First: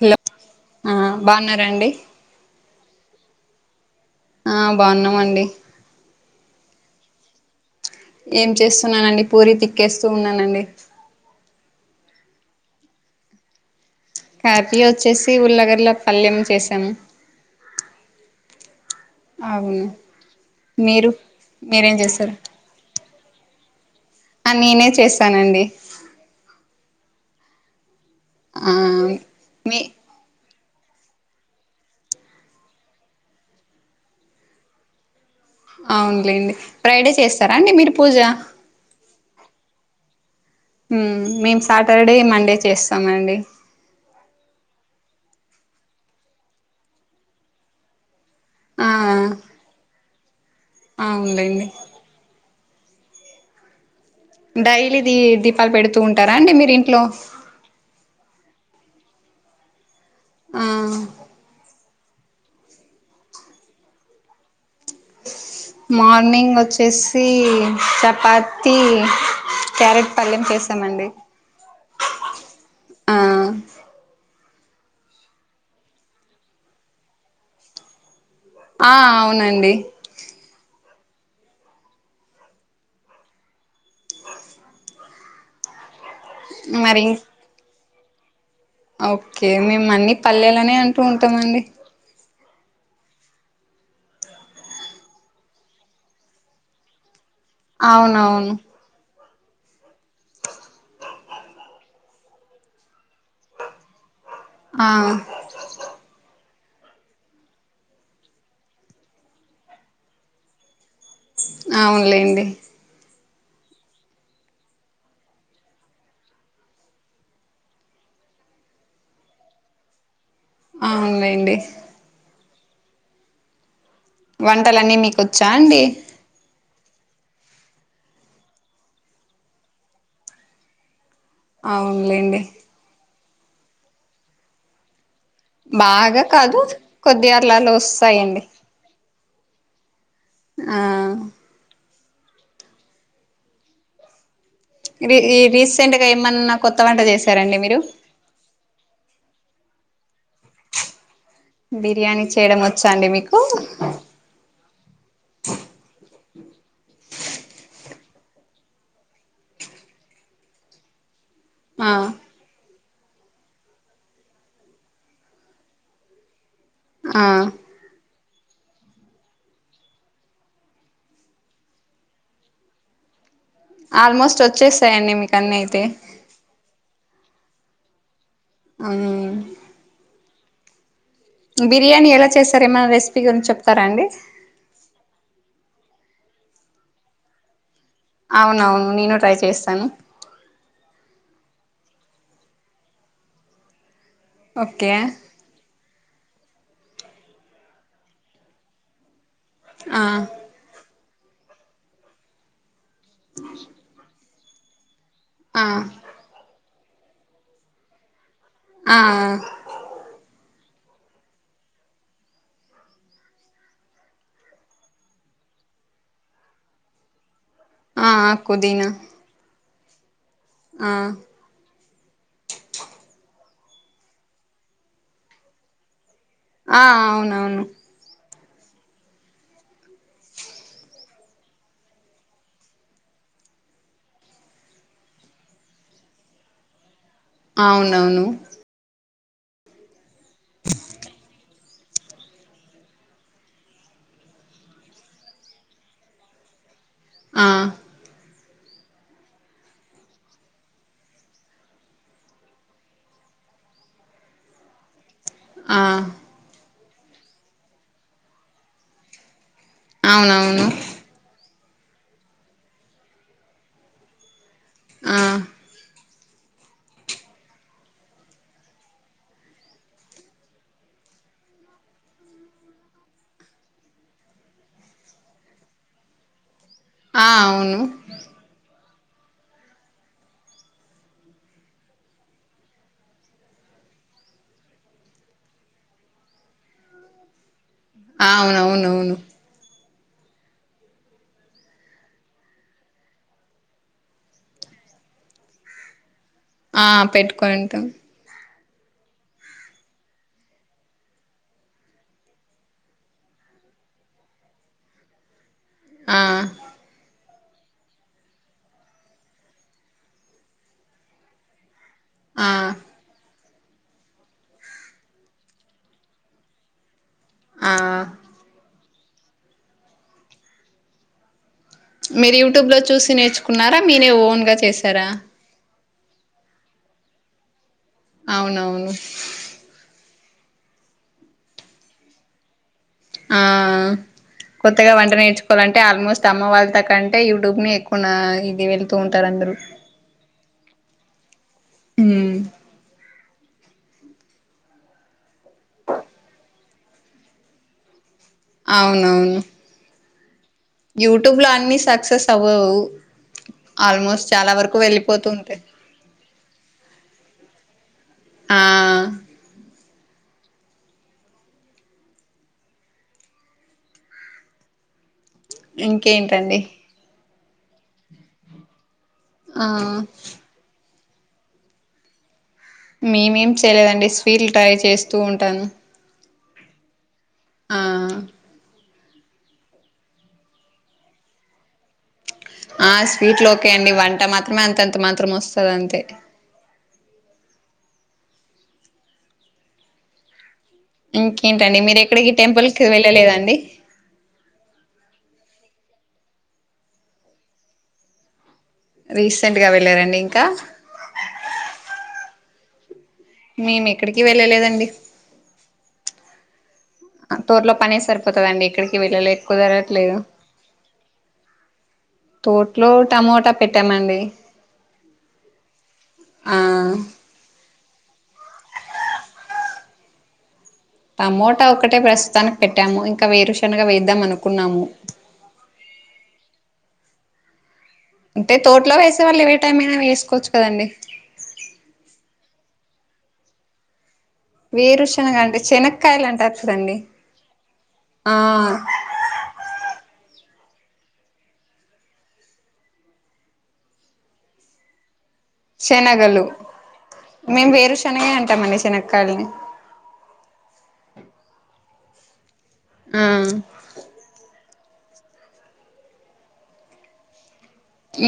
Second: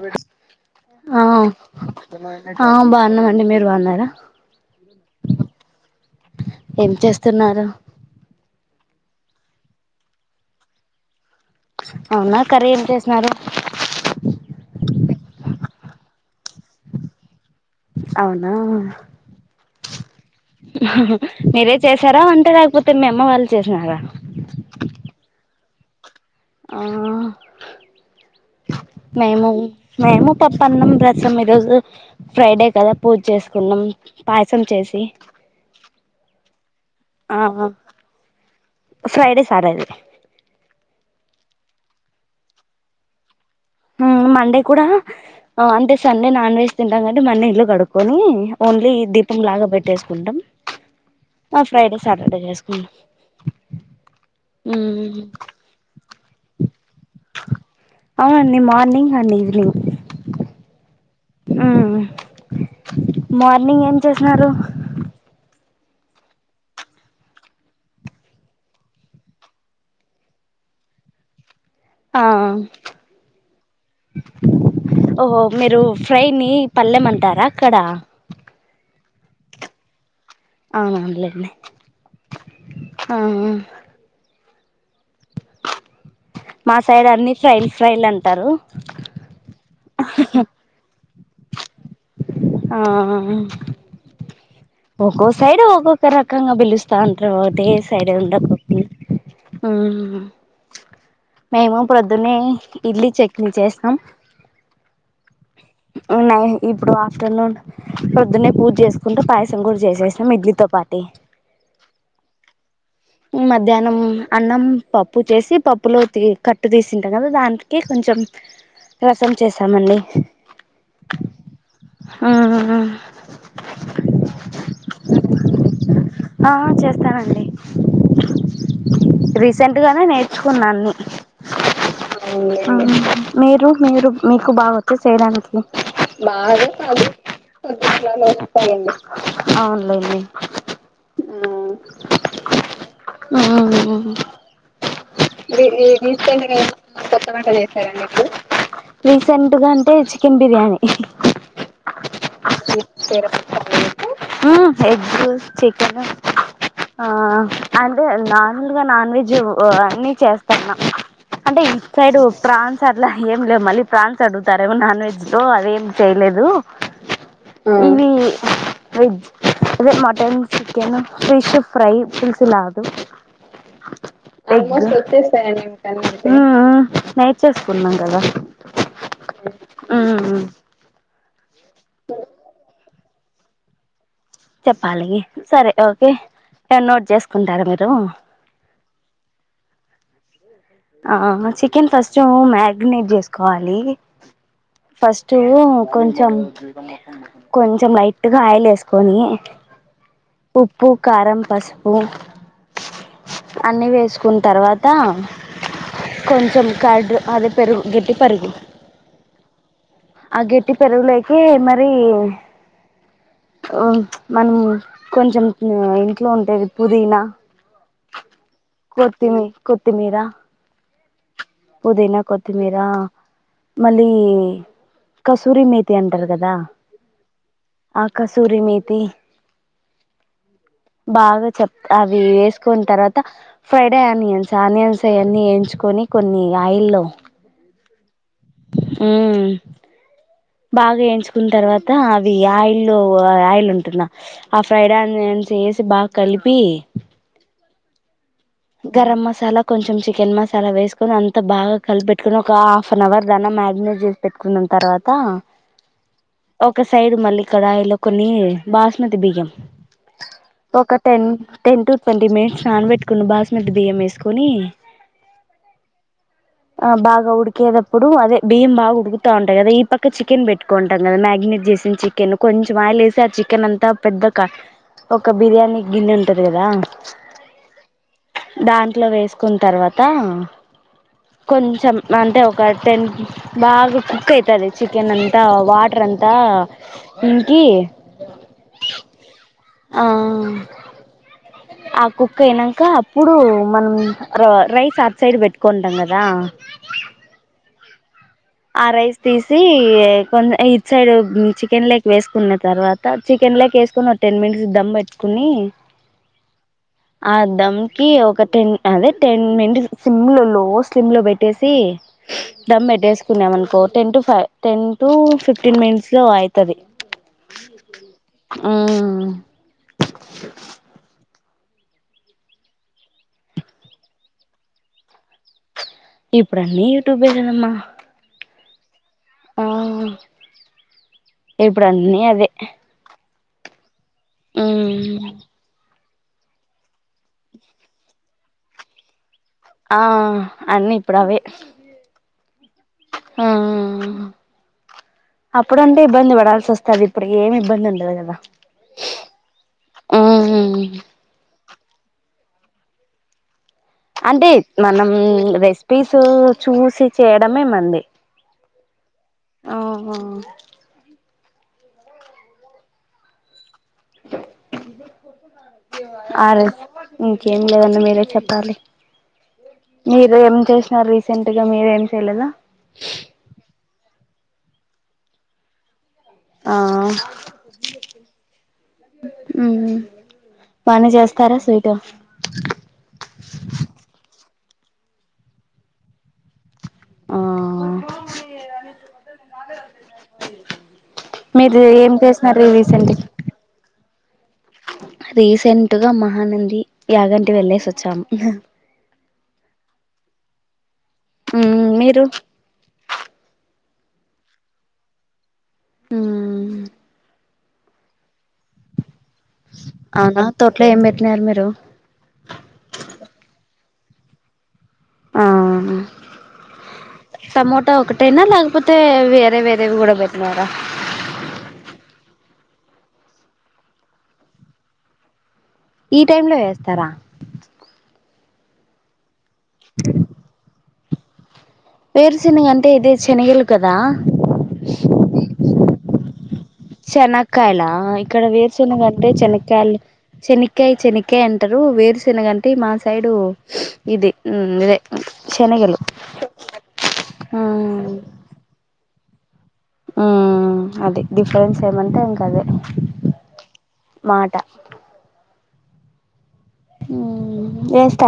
Hello ఆ బాగున్నారండి ఆ బాగున్నామండి మీరు బాగున్నారా ఆ బాగున్నామండి ఏం చేస్తున్నారు ఏం చేస్తున్నానండి పూరీ తిక్కేస్తూ ఉన్నానండి. అవునా కర్రీ ఏం చేసిననారు కర్రీ వచ్చేసి ఉర్లగడ్డ పలెం చేసాము అవునా అవును మీరు అహహు మీరే మీరేం చేసారా చేస్తారు వంట లేకపోతే మీ అమ్మ వాళ్ళు చేసినారా. ఆ నేనే చేసానండి ఆ ఆ మేము మీ మేము పప్పన్నం రసం ఈ రోజు ఫ్రైడే కదా పూజ చేసుకున్నాం పాయసం చేసి అవునులేండి ఫ్రైడే ఆ చేస్తారా అండి మీరు పూజ ఫ్రైడే సాటర్డే ఉ మేము సాటర్డే మండే చేస్తామండి ఉ మండే కూడా అంటే సండే నాన్ వెజ్ తింటాం కాట్టి మండే ఇల్లు కడుక్కొని ఆ ఓన్లీ దీపం లాగా పెట్టేసుకుంటాం అవునులేండి ఫ్రైడే సాటర్డే చేసుకుంటాం. డైలీ ది దీపాలు పెడుతూ ఉంటారా అండి మీరు ఇంట్లో. అవునండి మార్నింగ్ అండ్ ఈవినింగ్ ఉ ఉ మార్నింగ్ ఏం చేసినారు మార్నింగ్ వచ్చేసి చపాతీ క్యారెట్ పల్లెం చేసామండి ఆ ఆ ఓహో మీరు ఫ్రై ని పల్లెంమంటారా అక్కడ ఆ అవునండి అవునవును లేండి ఆ ఆ మా మరి సైడ్ అన్ని ఫ్రైల్ ఫ్రైల్ అంటారు ఓకే మేము అన్ని పల్లెలనే అంటూ ఉంటామండి ఆ ఒక్కొ సైడ్ ఒక్కొక్క రకంగా పిలుస్తా ఉంటరు ఒకటే సైడ్ అవునవును ఉండపుడు ఆ ఆ మేము ప్రొద్దునే ఇడ్లీ చట్నీ చేస్తాం ఆ ఉన్నాయి ఇప్పుడు ఆఫ్టర్నూన్ పొద్దున్నే పూజ చేసుకుంటూ పాయసం కూడా చేసేసినాం ఇడ్లీతో పాటే అవునులేండి మధ్యాహ్నం అన్నం పప్పు చేసి పప్పులో కట్టు తీసింటాం కదా దానికి కొంచెం రసం చేసామండి ఆవును లేండి ఆ ఆ వంటలన్నీ మీకు వచ్చా అండి ఆ చేస్తానండి రీసెంట్ గానే నేర్చుకున్నా అన్ని అవునులేండి ఆ మీరు మీరు మీకు బాగా వచ్చా చేయడానికి బాగా కాదు కొద్దిగా అట్లా అలా వస్తాయండి అవునులేండి ఆ ఉమ్ ఉమ్ రీ ఏఏఏ రీసెంట్గా రీసెంట్ ఏమన్నా గా అమ్మన్న కొత్త వంట చేసారండి మీరు చేసారా అండి మీరు రీసెంట్గా అంటే చికెన్ బిర్యానీ బిర్యానీ చేయడం వచ్చా అండి మీకు ఉమ్ ఎగ్ చికెన్ ఆ అంటే నార్మల్గా నాన్ వెజ్ అన్ని చేస్తాన్నా అంటే ఈ టు ఆ సైడ్ ఉ ఫ్రాన్స్ సార్ లే ఏం లేవు మళ్ళీ ప్రాన్స్ అడుగుతారేమో నాన్ వెజ్ తో అదేం చేయలేదు ఆమ్ ఇవి వెజ్ అదే mutton chicken fish fry piece లాటన్ ఆల్మోస్ట్ అయితే వచ్చేస్తాయండి మీకు చేసేసారా అన్నీ నేమో అయితే ఉమ్ ఉమ్ నైట్ చేసుకున్నాం కాదా అని ఉమ్ బిర్యానీ ఎలా చేస్తారో ఏమైనా రెసిపీ గురించి చెప్తారా అండి చెప్పాలి సరే ఓకే కాని నోట్ చేసుకుంటారా మీరు అవునవును నేను ట్రై చేస్తాను ఆ చికెన్ ఫస్ట్ మ్యాగెనేట్ చేసుకోవాలి ఓకే చెయ్యె కొంచెం కొంచెం లైట్గా ఆయిల్ వేసుకొని ఆ ఉప్పు కారం పసుపు అన్ని వేసు కున్ తర్వాత ఆ కొంచెం కర్డ్ అది పెరుగు గిట్టి పెరుగు ఆ ఆ గిట్టి పెరుగులోకి మరీ ఆ మనం కొంచెం ఇంట్లో ఉంటేది పుదీనా ఆ ఆ పుదీనా కొత్తిమీ కొత్తిమీరా ఆ పుదీనా కొత్తిమీరా మళ్ళీ కసూరి మేతి అంటరు కదా ఆ అవునవును ఆ కసూరి మేతి బాగా చెప్ అవీ వేసుకోని తర్వాత ఫ్రైడె ఆనియన్స్ ఆనియన్స్ అయన్నీ యేయించుకొని కొన్ని ఆయిల్లో అవునవును మ్మ్ బాగా ఏయించుకున్న తర్వాత అవి ఆయిల్లో ఆయిల్ ఉంటుంద ఆ ఫ్రైడ్ ఆనియన్స్ ఏసి బాగ కలిపి ఆ గరం మసాలా కొంచెం చికెన్ మసాలా వేసుకొని అంత బాగా కలిపెట్కొని ఒక హాఫ్ అన్ అవర్ దాన్న మారినేట్ చే పెట్టుకున్న తర్వాత ఆ ఒక సైడ్ మళ్ళీ కడాయి లో కొన్ని బాస్మతి బియ్యం అవునవును ఒక ten ten to twenty minutes నాన బెట్టుకున్న బాస్మతి బియ్య వేసుకొని ఆ ఆ బాగా ఉడికేటప్పుడు అదే బియ్యం బగా ఉడుకుతా ఉంటాయి కదా ఈ పక్క చికెన్ పెట్ కొంటం కదా మ్యాగినేట్ చేసిన చికెన్ కొంచెం ఆయిలేసి ఆ చికెన్ అంతా పెద్ద క ఒక బిర్యానీ గిన్నె ఉంటది కదా ఆ అవును దాంట్లో వేసుకున్ తర్వాత కొంచెం అంటే ఒక టెన్ బాగా కుక్ అయితది చికెన్ అంతా వాటర్ అంతా ఇంకీ, అవునవునవును ఆ ఆ కుక్ అయినంక అప్పుడు మనం ర రైస్ అట్ సైడ్ పెట్టుకుంటాం కదా ఆ పెట్టుకుంటం ఆ రైస్ తీసి కొంచం ఇది సైడ్ చికెన లక్ వేసుకున్న తర్వాత చికెన్లోకేసుకొని ఒక టెన్ మిట్స్ దమ్ బెట్టుకోని ఆ అ దంకి ఒక టెన్ అదే టెన్ మనిట్ స్లిమ్ లో లో స్లిమ్ లో పెట్టేసి ఆ దం పెట్టేసి తన్నాం అనుకో ten to five ten to fifteen minutes లో అయితది ఆ మ్మ్ మీరు యూట్యూబ్లో చూసి నేర్చుకున్నారా మీనే ఓన్గా చేశారా ఇప్పుడు అన్నీ యూట్యూబ్ ఏ కధ అమ్మ అవునవును ఆ ఇప్పుడన్నీ అదే ఆ కొత్తగా వంట మ్మ్ నేర్చుకోవాలంటే ఆల్మోస్ట్ అమ్మ వాళ్ళ త కంటే యూట్యూబ్మీ ఎక్కువ ఇది వెళ్తూ ఉంటారు అందరుూ ఆ అన్నీ ఇప్పుడు అవే ఉమ్ ఆ ఆ ఆ అప్పుడుంటే ఇబ్బంది పడాల్సి వస్తది ఇప్పుడు ఏమి ఇబ్బంది ఉండదు కదా అవునవును ఆహ యూట్యూబ్ లో అన్ని సక్సెస్ అవ్వవు ఆల్మోస్ట్ అంటే చాలా వరకు మనం వెళ్ళిపోతూ ఉంటాయి రెసిపీస్ చూసి చేయడమే మంది ఆ ఓహో ఆ ఇంకేంటండి రజ ఇంకేం లేదండి మీరే చెప్పాలి ఆ మీరు ఏం చేసిన రీసెంట్ గా మీరేం చేయలేదా మేమేం చేయలేదండి స్వీట్లు ట్రై చేస్తూ ఉంటాను ఆ ఆ ఉమ్ పని చేస్తారా స్వీట్ ఆ స్వీట్ లో ఓకే అండి వంట మాత్రమే అంతంత మాత్రం వస్తది అంతే ఆహ మీరు ఏం చేసిన రీసెంట్ అండి రీసెంట్గా మహానంది యాగంటి వెళ్లేేసి వచ్చాము రీసెంట్ గా వెళ్ళారండి ఇంకా ఉమ్ మీరు మేమేక్కడికి వెళ్ళలేదండి ఉమ్ టూర్లో పనే సరిపోతుందండి ఇక్కడికి వెళ్ళలె కుధరట్లేదు అవునా తోట్లో ఏం పెట్టినారు మీరు తోట్లో టమోటా పెట్టామండి ఆ ఆ టమోటా ఒకటైనా లేకపోతే వేరే వేరేవి కూడా పెట్టినారా టమోటా ఒకటే ప్రస్తుతానికి పెట్టాము ఇంకా వేరుశనగా వేద్దాం అనుకున్నాము ఈ టైమ్ లో ఏస్తారా అంటే తోటలో వేసే వాళ్ళు ఏవే టైం అయినా వేసుకోవచ్చు కదండి వేరుచెనగా అంటే ఇదే శనగలు కదా వేరుశనగా అంటే చెనక్కాయలు అంటరు చూడండి చెనకాయలా ఇక్కడ వేరుశనగాంటే చెనకాయలు చెనక్కయ చెనక్కయ అంటారు వేరుశెనగంటే మా సైడు ఇది ఉ ఇదే శనగలు ఆ మేము వేరు శనగ అంటమండి శనగక్కళని ఉమ్ అది డిఫరెన్స్ ఏమంటే ఇంకా అదే ఆ మాట ఉ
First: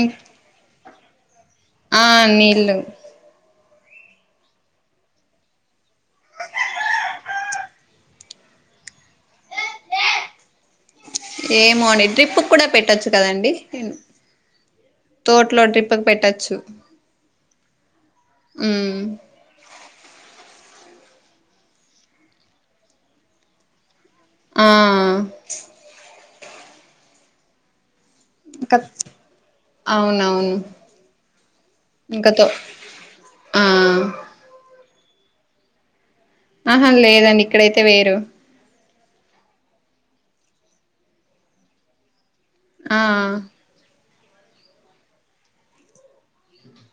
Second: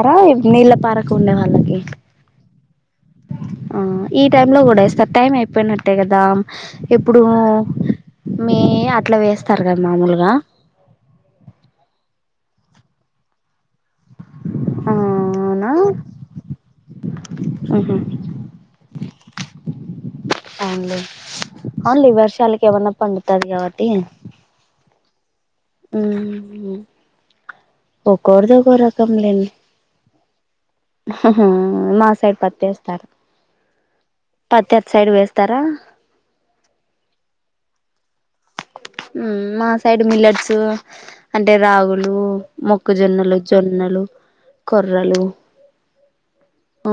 ఇం నీళ్ళ పారకు ఉండే వాళ్ళకి ఆ నీళ్లు ఆ ఈ టైమ్ లో కూడా వేస్తారు టైమ్ అయిపోయినట్టేయి కదా ఎప్పుడు మీ అట్లా వేస్తారు కదా మామూలుగా ఏమో అండి డ్రిప్పుక్కుడా పెట్టొచ్చు కదండి ఆ తోటలో అవునా డ్రిప్పుకు పెట్టచ్చు ఉహు ఉమ్ అవునులే, అవునులే ఇ వర్షాలకు ఏమన్న పండుతది గాబట్టి ఆ ఉమ్ ఒక్కోరిది ఇంకా ఒక్కోరకం లేండి అవునవును ఆ మా ఇంకా సైడ్ తో పత్తి ఏస్తారు ఆ పత్తి అటు సైడ్ వేస్తారా ఆహా లేదండి ఇక్కడైతే వెయ్యరు ఉమ్ మా సైడ్ మిల్లట్స్ అంటే రాగులు, ఆ మొక్కజొన్నలు, జొన్ న్నలు కొర్రలు ఆ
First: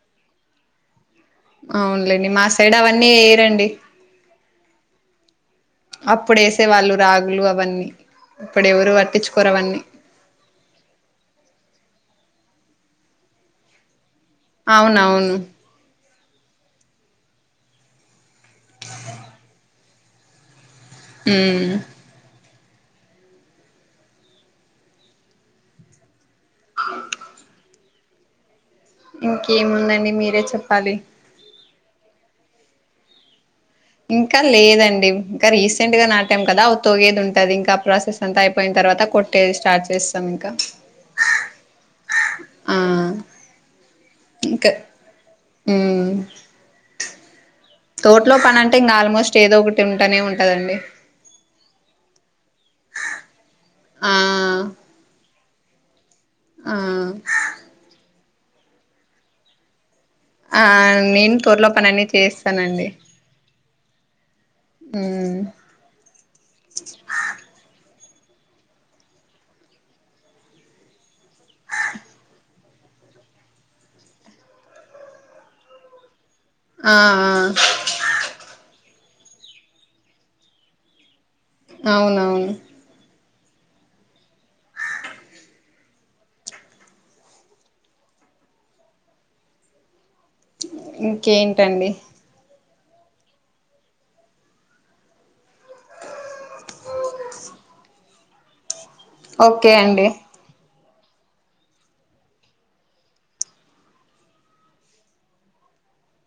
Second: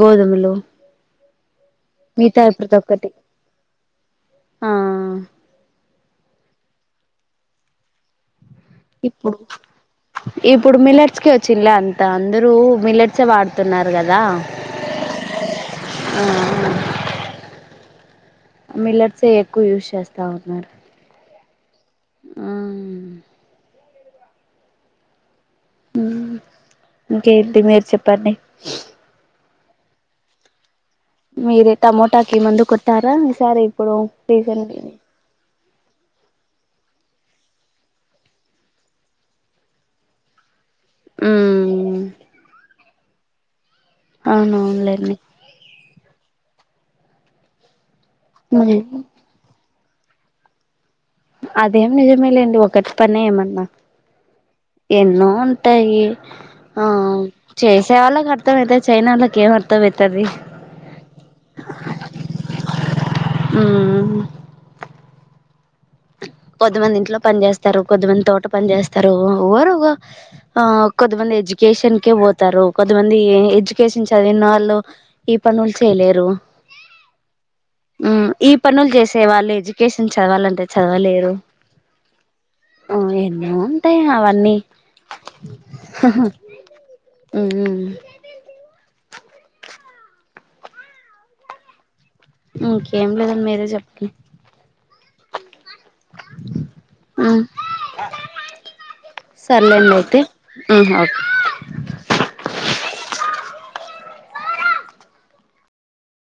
గోధుమలు అవునులేండి మిగతా మా ప్రతి సైడ్ అవన్నీ ఒక్కటి వెయ్యరండి ఆ అప్పుడు ఏసే వాళ్లు రాగులు అవన్నీ ఇప్పుడెవరు ఇప్పుడు పట్టిచ్చుకోరు అవన్నీ ఇప్పుడు మిల్లట్స్ కె వచ్చింలా అంత అందరూ మిల్లట్స్ ఎ వాడుతున్నారు గదా అవునవును ఆ మిల్లట్స్ ఏ ఎక్కువ యూస్ చేస్తా ఉన్నారు ఉమ్ ఆ ఇంకేంటి మీరు చెప్పండి ఇంకేముందండి మీరే చెప్పాలి మీరే టమోటా కి ముందు కొట్టారా ఈసారి ఇప్పుడు ఇంకా రీసెంట్లీ లేదండి కా రీసెంట్ గా నాటాం కదా అ తోగేది ఉంటది ఇంకా ప్రాసెస్ అంతా అయిపోయిన తర్వాత కొట్టేది స్టార్ట్ చేస్తాం ఇంకా ఉమ్ ఆ అవును ఇంకా అవునులెండి ఉమ్ తోటలో మరి పనంటే ఇంకా ఆల్మోస్ట్ చే దోఒకటి ఉంటనే ఉంటదండి అదేం నిజమే లేండి ఒకటి పని ఏమన్నా ఆ ఎన్నో ఉన్ ట్టాయి ఆ చేసే వాళ్ళకి అర్థం అయితది చెయ్యనాల్లకి ఏం అర్థం అయితది అ ఆ నేను తోటలో పని అన్ని చేస్తానండి ఉమ్ ఉమ్ కొద్దిమంది ఇంట్లో పని జేస్తరు, కొద్దిమంది తోట పని జేస్తరు ఒ ఒవ్వరు ఓగ ఆ కొద్దిమంది ఎడ్యుకేషన్కే పోతారు కొంతమంది ఎ ఎడ్యుకేషన్ చదివిన వాళ్ళు ఈ పనులు చేయలేరు ఆ ఆ ఈ పనులు జేసే వాళ్ళు ఎడ్యుకేషన్ చదవాలంటే చదవలేరు అవునవును ఓ ఎన్నో ఉంటయి అవన్నీ ఊమ్ ఉమ్ ఇంకేంటండి ఇంకేం లేదండి మీరే చె [inaudible] ఊ అ ఓకే సర్లేేండి అండి అయితే హూమ్ ఓక్